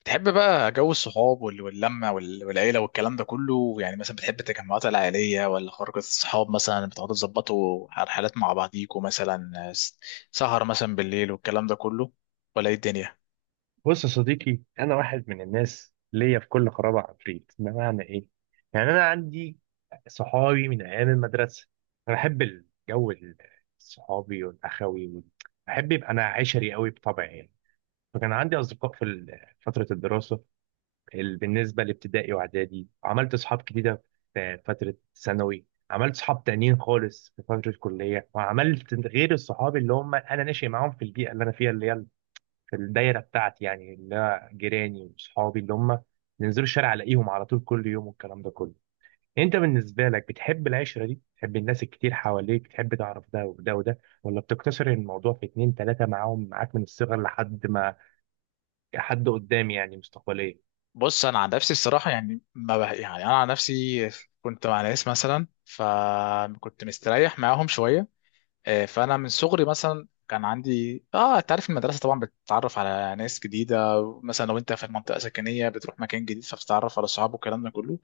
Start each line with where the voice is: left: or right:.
left: بتحب بقى جو الصحاب واللمة والعيلة والكلام ده كله، يعني مثلا بتحب التجمعات العائلية ولا خروجة الصحاب؟ مثلا بتقعدوا تظبطوا على حالات مع بعضيكوا، مثلا سهر مثلا بالليل والكلام ده كله، ولا ايه الدنيا؟
right: بص يا صديقي، انا واحد من الناس ليا في كل خرابه عفريت. بمعنى ايه؟ يعني انا عندي صحابي من ايام المدرسه. انا بحب الجو الصحابي والاخوي بحب يبقى انا عشري قوي بطبعي يعني. فكان عندي اصدقاء في فتره الدراسه، بالنسبه لابتدائي واعدادي عملت اصحاب جديده. في فتره ثانوي عملت صحاب تانيين خالص. في فتره الكليه وعملت غير الصحاب اللي هم انا ناشئ معاهم في البيئه اللي انا فيها، اللي هي في الدايره بتاعتي، يعني اللي هو جيراني وصحابي اللي هم ننزلوا الشارع الاقيهم على طول كل يوم والكلام ده كله. انت بالنسبه لك بتحب العشره دي؟ بتحب الناس الكتير حواليك؟ بتحب تعرف ده وده وده، ولا بتقتصر الموضوع في اتنين تلاته معاهم معاك من الصغر لحد ما حد قدام يعني مستقبليا؟
left: بص، انا عن نفسي الصراحة يعني ما بح... يعني انا عن نفسي كنت مع ناس مثلا، فكنت مستريح معاهم شوية. فانا من صغري مثلا كان عندي، انت عارف المدرسه طبعا بتتعرف على ناس جديده، مثلا لو انت في منطقه سكنيه بتروح مكان جديد فبتتعرف على اصحاب والكلام ده كله.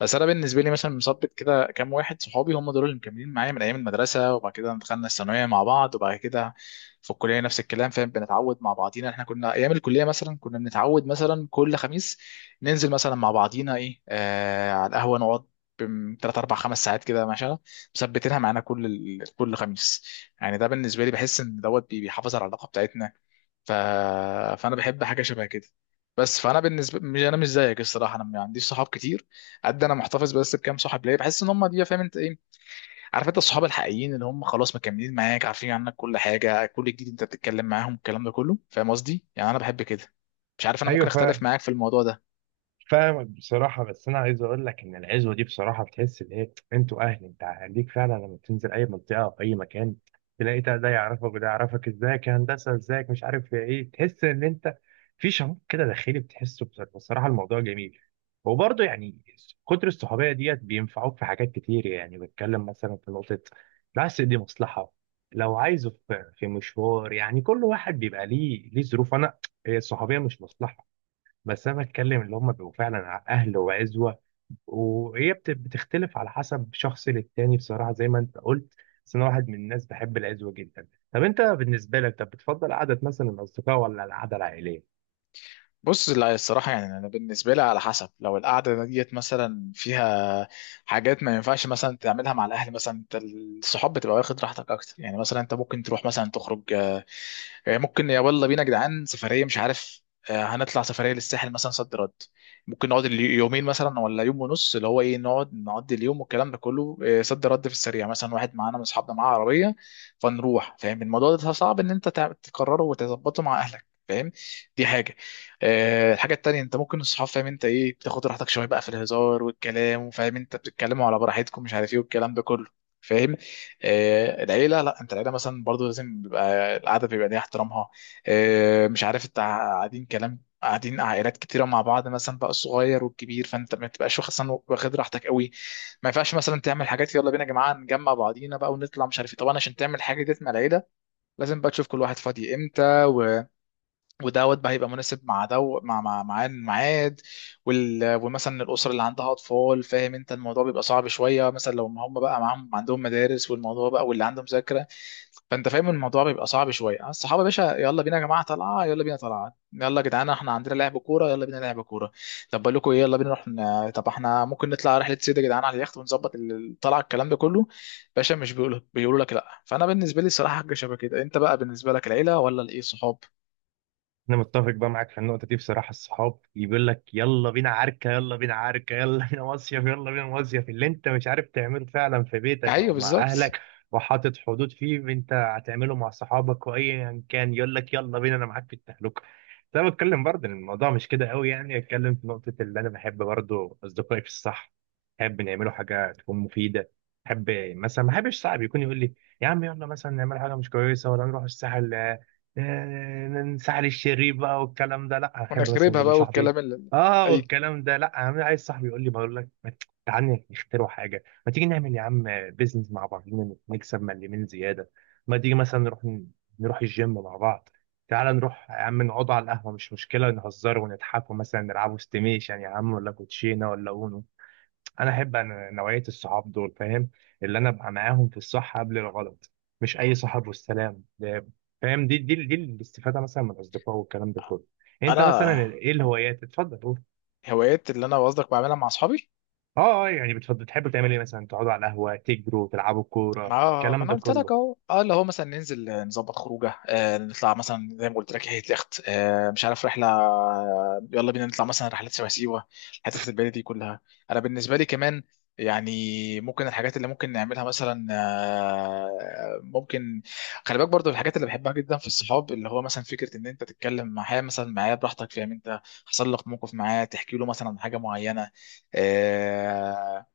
left: بس انا بالنسبه لي مثلا مثبت كده كام واحد صحابي هم دول اللي مكملين معايا من ايام المدرسه، وبعد كده دخلنا الثانويه مع بعض، وبعد كده في الكليه نفس الكلام، فاهم؟ بنتعود مع بعضينا. احنا كنا ايام الكليه مثلا كنا بنتعود مثلا كل خميس ننزل مثلا مع بعضينا، ايه، على القهوه نقعد ثلاث اربع خمس ساعات كده، مثبتينها معانا كل كل خميس. يعني ده بالنسبه لي بحس ان دوت بيحافظ على العلاقه بتاعتنا. ف... فانا بحب حاجه شبه كده. بس فانا بالنسبه، مش انا مش زيك الصراحه، انا ما عنديش صحاب كتير قد، انا محتفظ بس بكام صاحب ليا، بحس ان هم دي، فاهم انت ايه؟ عارف انت الصحاب الحقيقيين اللي هم خلاص مكملين معاك، عارفين عنك كل حاجه كل جديد، انت بتتكلم معاهم الكلام ده كله، فاهم قصدي؟ يعني انا بحب كده. مش عارف، انا ممكن
right: ايوه،
left: اختلف معاك في الموضوع ده.
right: فاهمك بصراحة. بس أنا عايز أقول لك إن العزوة دي بصراحة بتحس إن إيه، أنتوا أهل. أنت هديك فعلا لما تنزل أي منطقة أو أي مكان، تلاقي ده ده يعرفك وده يعرفك، إزيك يا هندسة، إزيك مش عارف يا إيه. تحس إن أنت في شعور كده داخلي بتحسه بصراحة، بصراحة الموضوع جميل. وبرضه يعني كتر الصحوبية ديت بينفعوك في حاجات كتير. يعني بتكلم مثلا في نقطة، بس دي مصلحة، لو عايزه في مشوار، يعني كل واحد بيبقى ليه ظروف. أنا، هي الصحوبية مش مصلحة، بس انا بتكلم اللي هم بيبقوا فعلا اهل وعزوه. وهي بتختلف على حسب شخص للتاني بصراحه، زي ما انت قلت. بس انا واحد من الناس بحب العزوه جدا. طب انت بالنسبه لك، طب بتفضل قعده مثلا الاصدقاء ولا القعده العائليه؟
left: بص، لا الصراحة يعني أنا بالنسبة لي على حسب، لو القعدة ديت مثلا فيها حاجات ما ينفعش مثلا تعملها مع الأهل، مثلا أنت الصحاب بتبقى واخد راحتك أكتر، يعني مثلا أنت ممكن تروح مثلا تخرج. ممكن يلا بينا يا جدعان سفريه، مش عارف، هنطلع سفريه للساحل مثلا، صد رد، ممكن نقعد يومين مثلا ولا يوم ونص، اللي هو ايه، نقعد نقضي اليوم والكلام ده كله، صد رد في السريع، مثلا واحد معانا من اصحابنا معاه عربيه فنروح، فاهم؟ الموضوع ده صعب ان انت تقرره وتظبطه مع اهلك، فاهم؟ دي حاجه. الحاجه التانيه انت ممكن الصحاب، فاهم انت ايه، بتاخد راحتك شويه بقى في الهزار والكلام، وفاهم انت بتتكلموا على براحتكم مش عارف ايه والكلام ده كله، فاهم؟ العيله لا، انت العيله مثلا برضو لازم بيبقى القعده بيبقى ليها احترامها. مش عارف، انت قاعدين كلام قاعدين عائلات كتيره مع بعض، مثلا بقى الصغير والكبير، فانت ما تبقاش واخد مثلاً واخد راحتك قوي. ما ينفعش مثلا تعمل حاجات يلا بينا يا جماعه نجمع بعضينا بقى ونطلع مش عارف ايه، طبعا عشان تعمل حاجه ديت مع العيله لازم بقى تشوف كل واحد فاضي امتى، ودوت بقى هيبقى مناسب مع دو مع مع مع الميعاد. ومثلا الاسر اللي عندها اطفال، فاهم انت، الموضوع بيبقى صعب شويه، مثلا لو ما هم بقى معاهم عندهم مدارس والموضوع بقى، واللي عنده مذاكره، فانت فاهم الموضوع بيبقى صعب شويه. الصحابه يا باشا يلا بينا يا جماعه طلعه، يلا بينا طلعه، يلا يا جدعان احنا عندنا لعب كوره يلا بينا لعب كوره، طب بقول لكم ايه يلا بينا طب احنا ممكن نطلع رحله سيده يا جدعان على اليخت ونظبط الطلعه الكلام ده كله، باشا مش بيقولوا لك لا. فانا بالنسبه لي الصراحه حاجه شبه كده. انت بقى بالنسبه لك العيله ولا الايه صحاب؟
right: انا متفق بقى معاك في النقطه دي بصراحه. الصحاب اللي بيقول لك يلا بينا عركه، يلا بينا عركه، يلا بينا مصيف، يلا بينا مصيف، اللي انت مش عارف تعمله فعلا في بيتك
left: ايوه
right: او مع
left: بالظبط.
right: اهلك وحاطط حدود فيه، انت هتعمله مع صحابك. وايا كان يقول لك يلا بينا، انا معاك في التهلكه. بس انا بتكلم برضه ان الموضوع مش كده قوي، يعني اتكلم في نقطه، اللي انا بحب برضه اصدقائي في الصح، بحب نعمله حاجه تكون مفيده. بحب مثلا، ما بحبش صاحب يكون يقول لي يا عم يلا مثلا نعمل حاجه مش كويسه، ولا نروح الساحل، آه، نسحل الشرير بقى والكلام ده. لا، احب مثلا
left: ونخربها
right: يقول لي
left: بقى
right: صاحبي ايه،
left: والكلام اللي،
right: اه
left: اي،
right: والكلام ده. لا يا عم، عايز صاحبي يقول لي، بقول لك ما تعالى نخترع حاجه، ما تيجي نعمل يا عم بيزنس مع بعضينا نكسب من اليمين زياده، ما تيجي مثلا نروح نروح الجيم مع بعض، تعالى نروح يا عم نقعد على القهوه، مش مشكله نهزر ونضحك ومثلا نلعبوا استيميشن يا عم، ولا كوتشينه، ولا اونو. انا احب أنا نوعيه الصحاب دول، فاهم؟ اللي انا ابقى معاهم في الصح قبل الغلط، مش اي صاحب والسلام ده. فاهم؟ دي الاستفاده مثلا من الاصدقاء والكلام ده كله. انت مثلا
left: انا
right: ايه الهوايات؟ اتفضل قول.
left: هوايات اللي انا قصدك بعملها مع اصحابي؟
right: اه، اه، يعني بتفضل تحبوا تعملوا ايه مثلا؟ تقعدوا على القهوه، تجروا، تلعبوا كوره،
left: ما
right: الكلام
left: انا
right: ده
left: قلت لك
right: كله.
left: اهو، اللي هو مثلا ننزل، نظبط خروجه، آه نطلع مثلا زي ما قلت لك هي اليخت، آه مش عارف رحله، يلا بينا نطلع مثلا رحلات شبه سيوه الحتت البعيده دي كلها. انا بالنسبه لي كمان يعني ممكن الحاجات اللي ممكن نعملها مثلا، ممكن، خلي بالك برضو الحاجات اللي بحبها جدا في الصحاب، اللي هو مثلا فكره ان انت تتكلم معاه مثلا، معاه براحتك، فاهم انت، حصل لك موقف معاه تحكي له مثلا عن حاجه معينه. آه،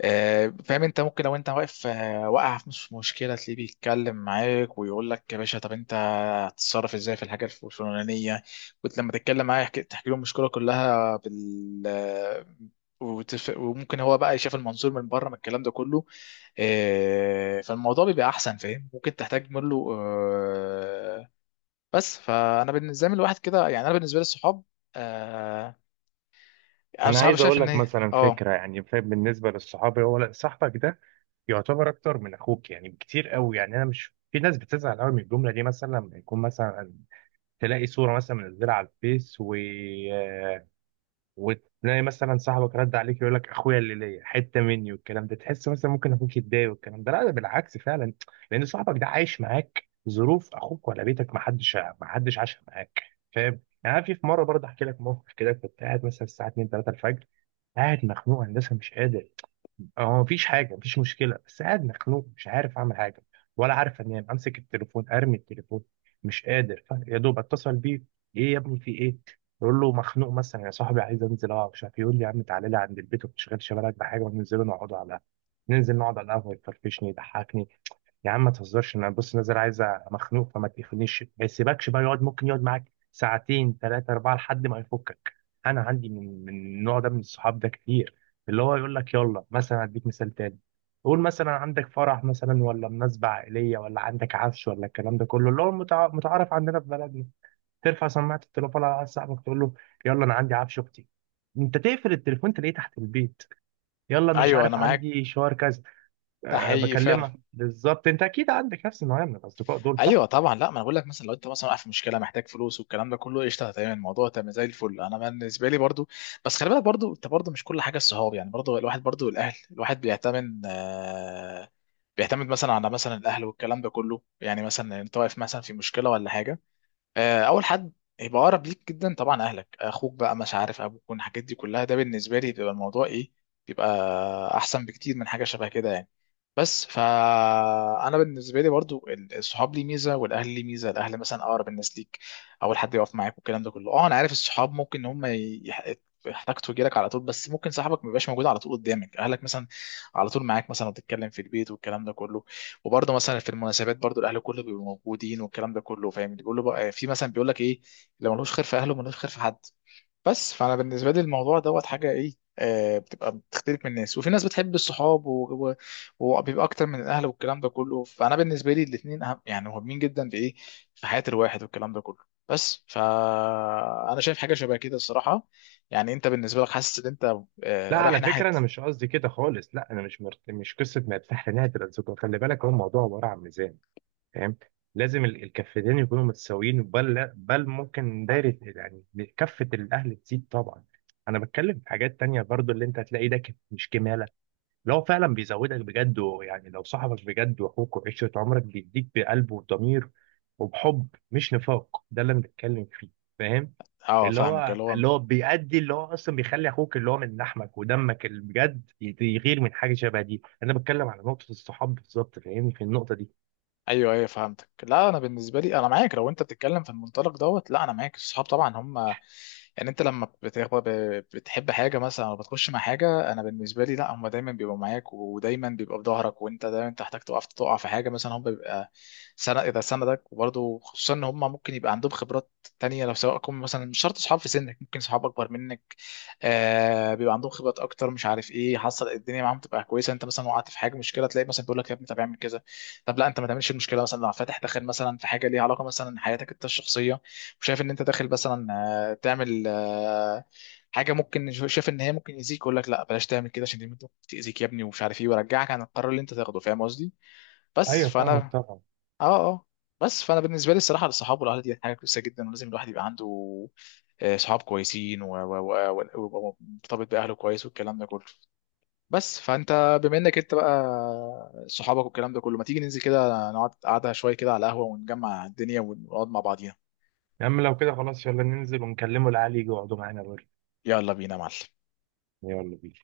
left: فاهم انت، ممكن لو انت واقف، واقع في نص مشكله، تلاقيه بيتكلم معاك ويقول لك يا باشا طب انت هتتصرف ازاي في الحاجه الفلانيه، كنت لما تتكلم معاه تحكي له المشكله كلها بال آه، وممكن هو بقى يشوف المنظور من بره من الكلام ده كله. فالموضوع بيبقى احسن، فاهم، ممكن تحتاج منه، بس فانا بالنسبه لي الواحد كده يعني، انا بالنسبه لي الصحاب، آه، انا
right: انا
left: صحابي
right: عايز
left: شايف
right: اقول
left: ان
right: لك
left: هي،
right: مثلا
left: اه
right: فكره، يعني فاهم، بالنسبه للصحاب، هو لا، صاحبك ده يعتبر اكتر من اخوك يعني بكتير قوي. يعني انا مش، في ناس بتزعل قوي من الجمله دي، مثلا لما يكون مثلا تلاقي صورة مثلا منزلها على الفيس آه، وتلاقي مثلا صاحبك رد عليك يقول لك اخويا اللي ليا حتة مني والكلام ده، تحس مثلا ممكن اخوك يتضايق والكلام ده. لا، ده بالعكس فعلا، لان صاحبك ده عايش معاك ظروف اخوك، ولا بيتك ما حدش عاش معاك. فاهم؟ يعني أنا في مرة برضه احكي لك موقف كده. كنت قاعد مثلا الساعة 2 3 الفجر، قاعد مخنوق هندسة مش قادر. هو مفيش حاجه، مفيش مشكله، بس قاعد مخنوق مش عارف اعمل حاجه، ولا عارف انام، امسك التليفون ارمي التليفون، مش قادر. يا دوب اتصل بيه، ايه يا ابني في ايه؟ يقول له مخنوق مثلا يا صاحبي، عايز انزل اقعد مش عارف إيه." يقول لي يا عم تعالى لي عند البيت وما تشغلش بالك بحاجه، وننزل نقعد على القهوه. ننزل نقعد على القهوه، يفرفشني، يضحكني. يا عم ما تهزرش، انا بص نازل عايز، مخنوق. فما تقفلنيش. ما يسيبكش بقى، يقعد، ممكن يقعد معاك ساعتين ثلاثة أربعة لحد ما يفكك. أنا عندي من النوع ده من الصحاب ده كتير. اللي هو يقول لك يلا مثلا، أديك مثال تاني، قول مثلا عندك فرح مثلا، ولا مناسبة عائلية، ولا عندك عفش، ولا الكلام ده كله اللي هو متعارف عندنا في بلدنا. ترفع سماعة التليفون على واحد صاحبك تقول له يلا أنا عندي عفش أختي، أنت تقفل التليفون تلاقيه تحت البيت. يلا أنا مش
left: ايوه انا
right: عارف
left: معاك،
right: عندي شوار كذا.
left: ده
right: أه
left: حقيقي فعلا،
right: بكلمك بالظبط، انت اكيد عندك نفس النوعيه من الاصدقاء دول،
left: ايوه
right: صح؟
left: طبعا. لا ما انا بقول لك مثلا لو انت مثلا واقع في مشكله محتاج فلوس والكلام ده كله، قشطه تمام الموضوع تمام زي الفل. انا بالنسبه لي برضو بس خلي بالك برضو، انت برضو مش كل حاجه الصحاب يعني، برضو الواحد برضو الاهل، الواحد بيعتمد بيعتمد مثلا على مثلا الاهل والكلام ده كله، يعني مثلا انت واقف مثلا في مشكله ولا حاجه، اول حد يبقى اقرب ليك جدا طبعا اهلك، اخوك بقى، مش عارف ابوك والحاجات دي كلها. ده بالنسبه لي بيبقى الموضوع ايه، بيبقى احسن بكتير من حاجه شبه كده يعني. بس فانا بالنسبه لي برضو الصحاب ليه ميزه والاهل ليه ميزه، الاهل مثلا اقرب الناس ليك، اول حد يقف معاك والكلام ده كله. اه انا عارف الصحاب ممكن ان هم يحتاجوا لك على طول، بس ممكن صاحبك ما يبقاش موجود على طول قدامك، اهلك مثلا على طول معاك مثلا، وتتكلم في البيت والكلام ده كله، وبرضه مثلا في المناسبات برضه الاهل كله بيبقوا موجودين والكلام ده كله، فاهم؟ بيقول له بقى، في مثلا بيقول لك ايه، لو ملوش خير في اهله ملوش خير في حد. بس فانا بالنسبه لي الموضوع دوت حاجه ايه، بتبقى بتختلف من الناس، وفي ناس بتحب الصحاب وبيبقى اكتر من الاهل والكلام ده كله. فانا بالنسبه لي الاثنين اهم، يعني مهمين جدا في ايه، في حياه الواحد والكلام ده كله. بس فانا شايف حاجه شبه كده الصراحه. يعني انت بالنسبه لك حاسس ان انت
right: لا
left: آه رايح
right: على
left: ناحيه،
right: فكره انا مش قصدي كده خالص، لا انا مش قصه ما يفتح لنهايه الاصدقاء. خلي بالك، هو الموضوع عباره عن ميزان، فاهم؟ لازم الكفتين يكونوا متساويين، بل بل ممكن دايره، يعني كفه الاهل تزيد طبعا. انا بتكلم في حاجات تانية برضو اللي انت هتلاقي ده مش كماله. لو فعلا بيزودك بجد، ويعني لو صاحبك بجد واخوك وعشره عمرك بيديك بقلب وضمير وبحب مش نفاق، ده اللي أنا بتكلم فيه، فاهم؟
left: اه
right: اللي
left: فاهمك
right: هو،
left: اللي هو،
right: اللي هو بيأدي، اللي هو اصلا بيخلي اخوك اللي هو من لحمك ودمك اللي بجد يغير من حاجه شبه دي. انا بتكلم على نقطه الصحاب بالظبط، فاهمني في النقطه دي؟
left: ايوه ايوه فهمتك. لا انا بالنسبه لي انا معاك لو انت بتتكلم في المنطلق دوت، لا انا معاك الصحاب طبعا هم، يعني انت لما بتحب حاجه مثلا او بتخش مع حاجه، انا بالنسبه لي لا، هم دايما بيبقوا معاك ودايما بيبقوا في ظهرك، وانت دايما تحتاج تقف تقع في حاجه مثلا هم بيبقى سند اذا سندك. وبرضه خصوصا ان هم ممكن يبقى عندهم خبرات تانية، لو سواء كم مثلا مش شرط اصحاب في سنك ممكن صحاب اكبر منك، آه بيبقى عندهم خبرات اكتر مش عارف ايه، حصل الدنيا معاهم تبقى كويسه، انت مثلا وقعت في حاجه مشكله تلاقي مثلا بيقول لك يا ابني طب اعمل كذا، طب لا انت ما تعملش المشكله، مثلا لو فاتح داخل مثلا في حاجه ليها علاقه مثلا حياتك انت الشخصيه وشايف ان انت داخل مثلا، تعمل، حاجه ممكن شايف ان هي ممكن يأذيك، يقول لك لا بلاش تعمل كده عشان دي ممكن تأذيك يا ابني، ومش عارف ايه، ويرجعك عن القرار اللي انت تاخده، فاهم قصدي؟ بس
right: ايوه، فاهمك
left: فانا،
right: طبعا.
left: اه، بس فانا بالنسبه لي الصراحه الصحاب والاهل دي حاجه كويسه جدا، ولازم الواحد يبقى عنده صحاب كويسين ومرتبط باهله كويس والكلام ده كله. بس فانت بما انك انت بقى صحابك والكلام ده كله، ما تيجي ننزل كده نقعد قعده شويه كده على القهوه ونجمع الدنيا ونقعد مع بعضينا؟
right: يا عم لو كده خلاص، يلا ننزل ونكلمه العالي يجي يقعدوا معانا بره.
left: يلا بينا يا معلم.
right: يلا بينا.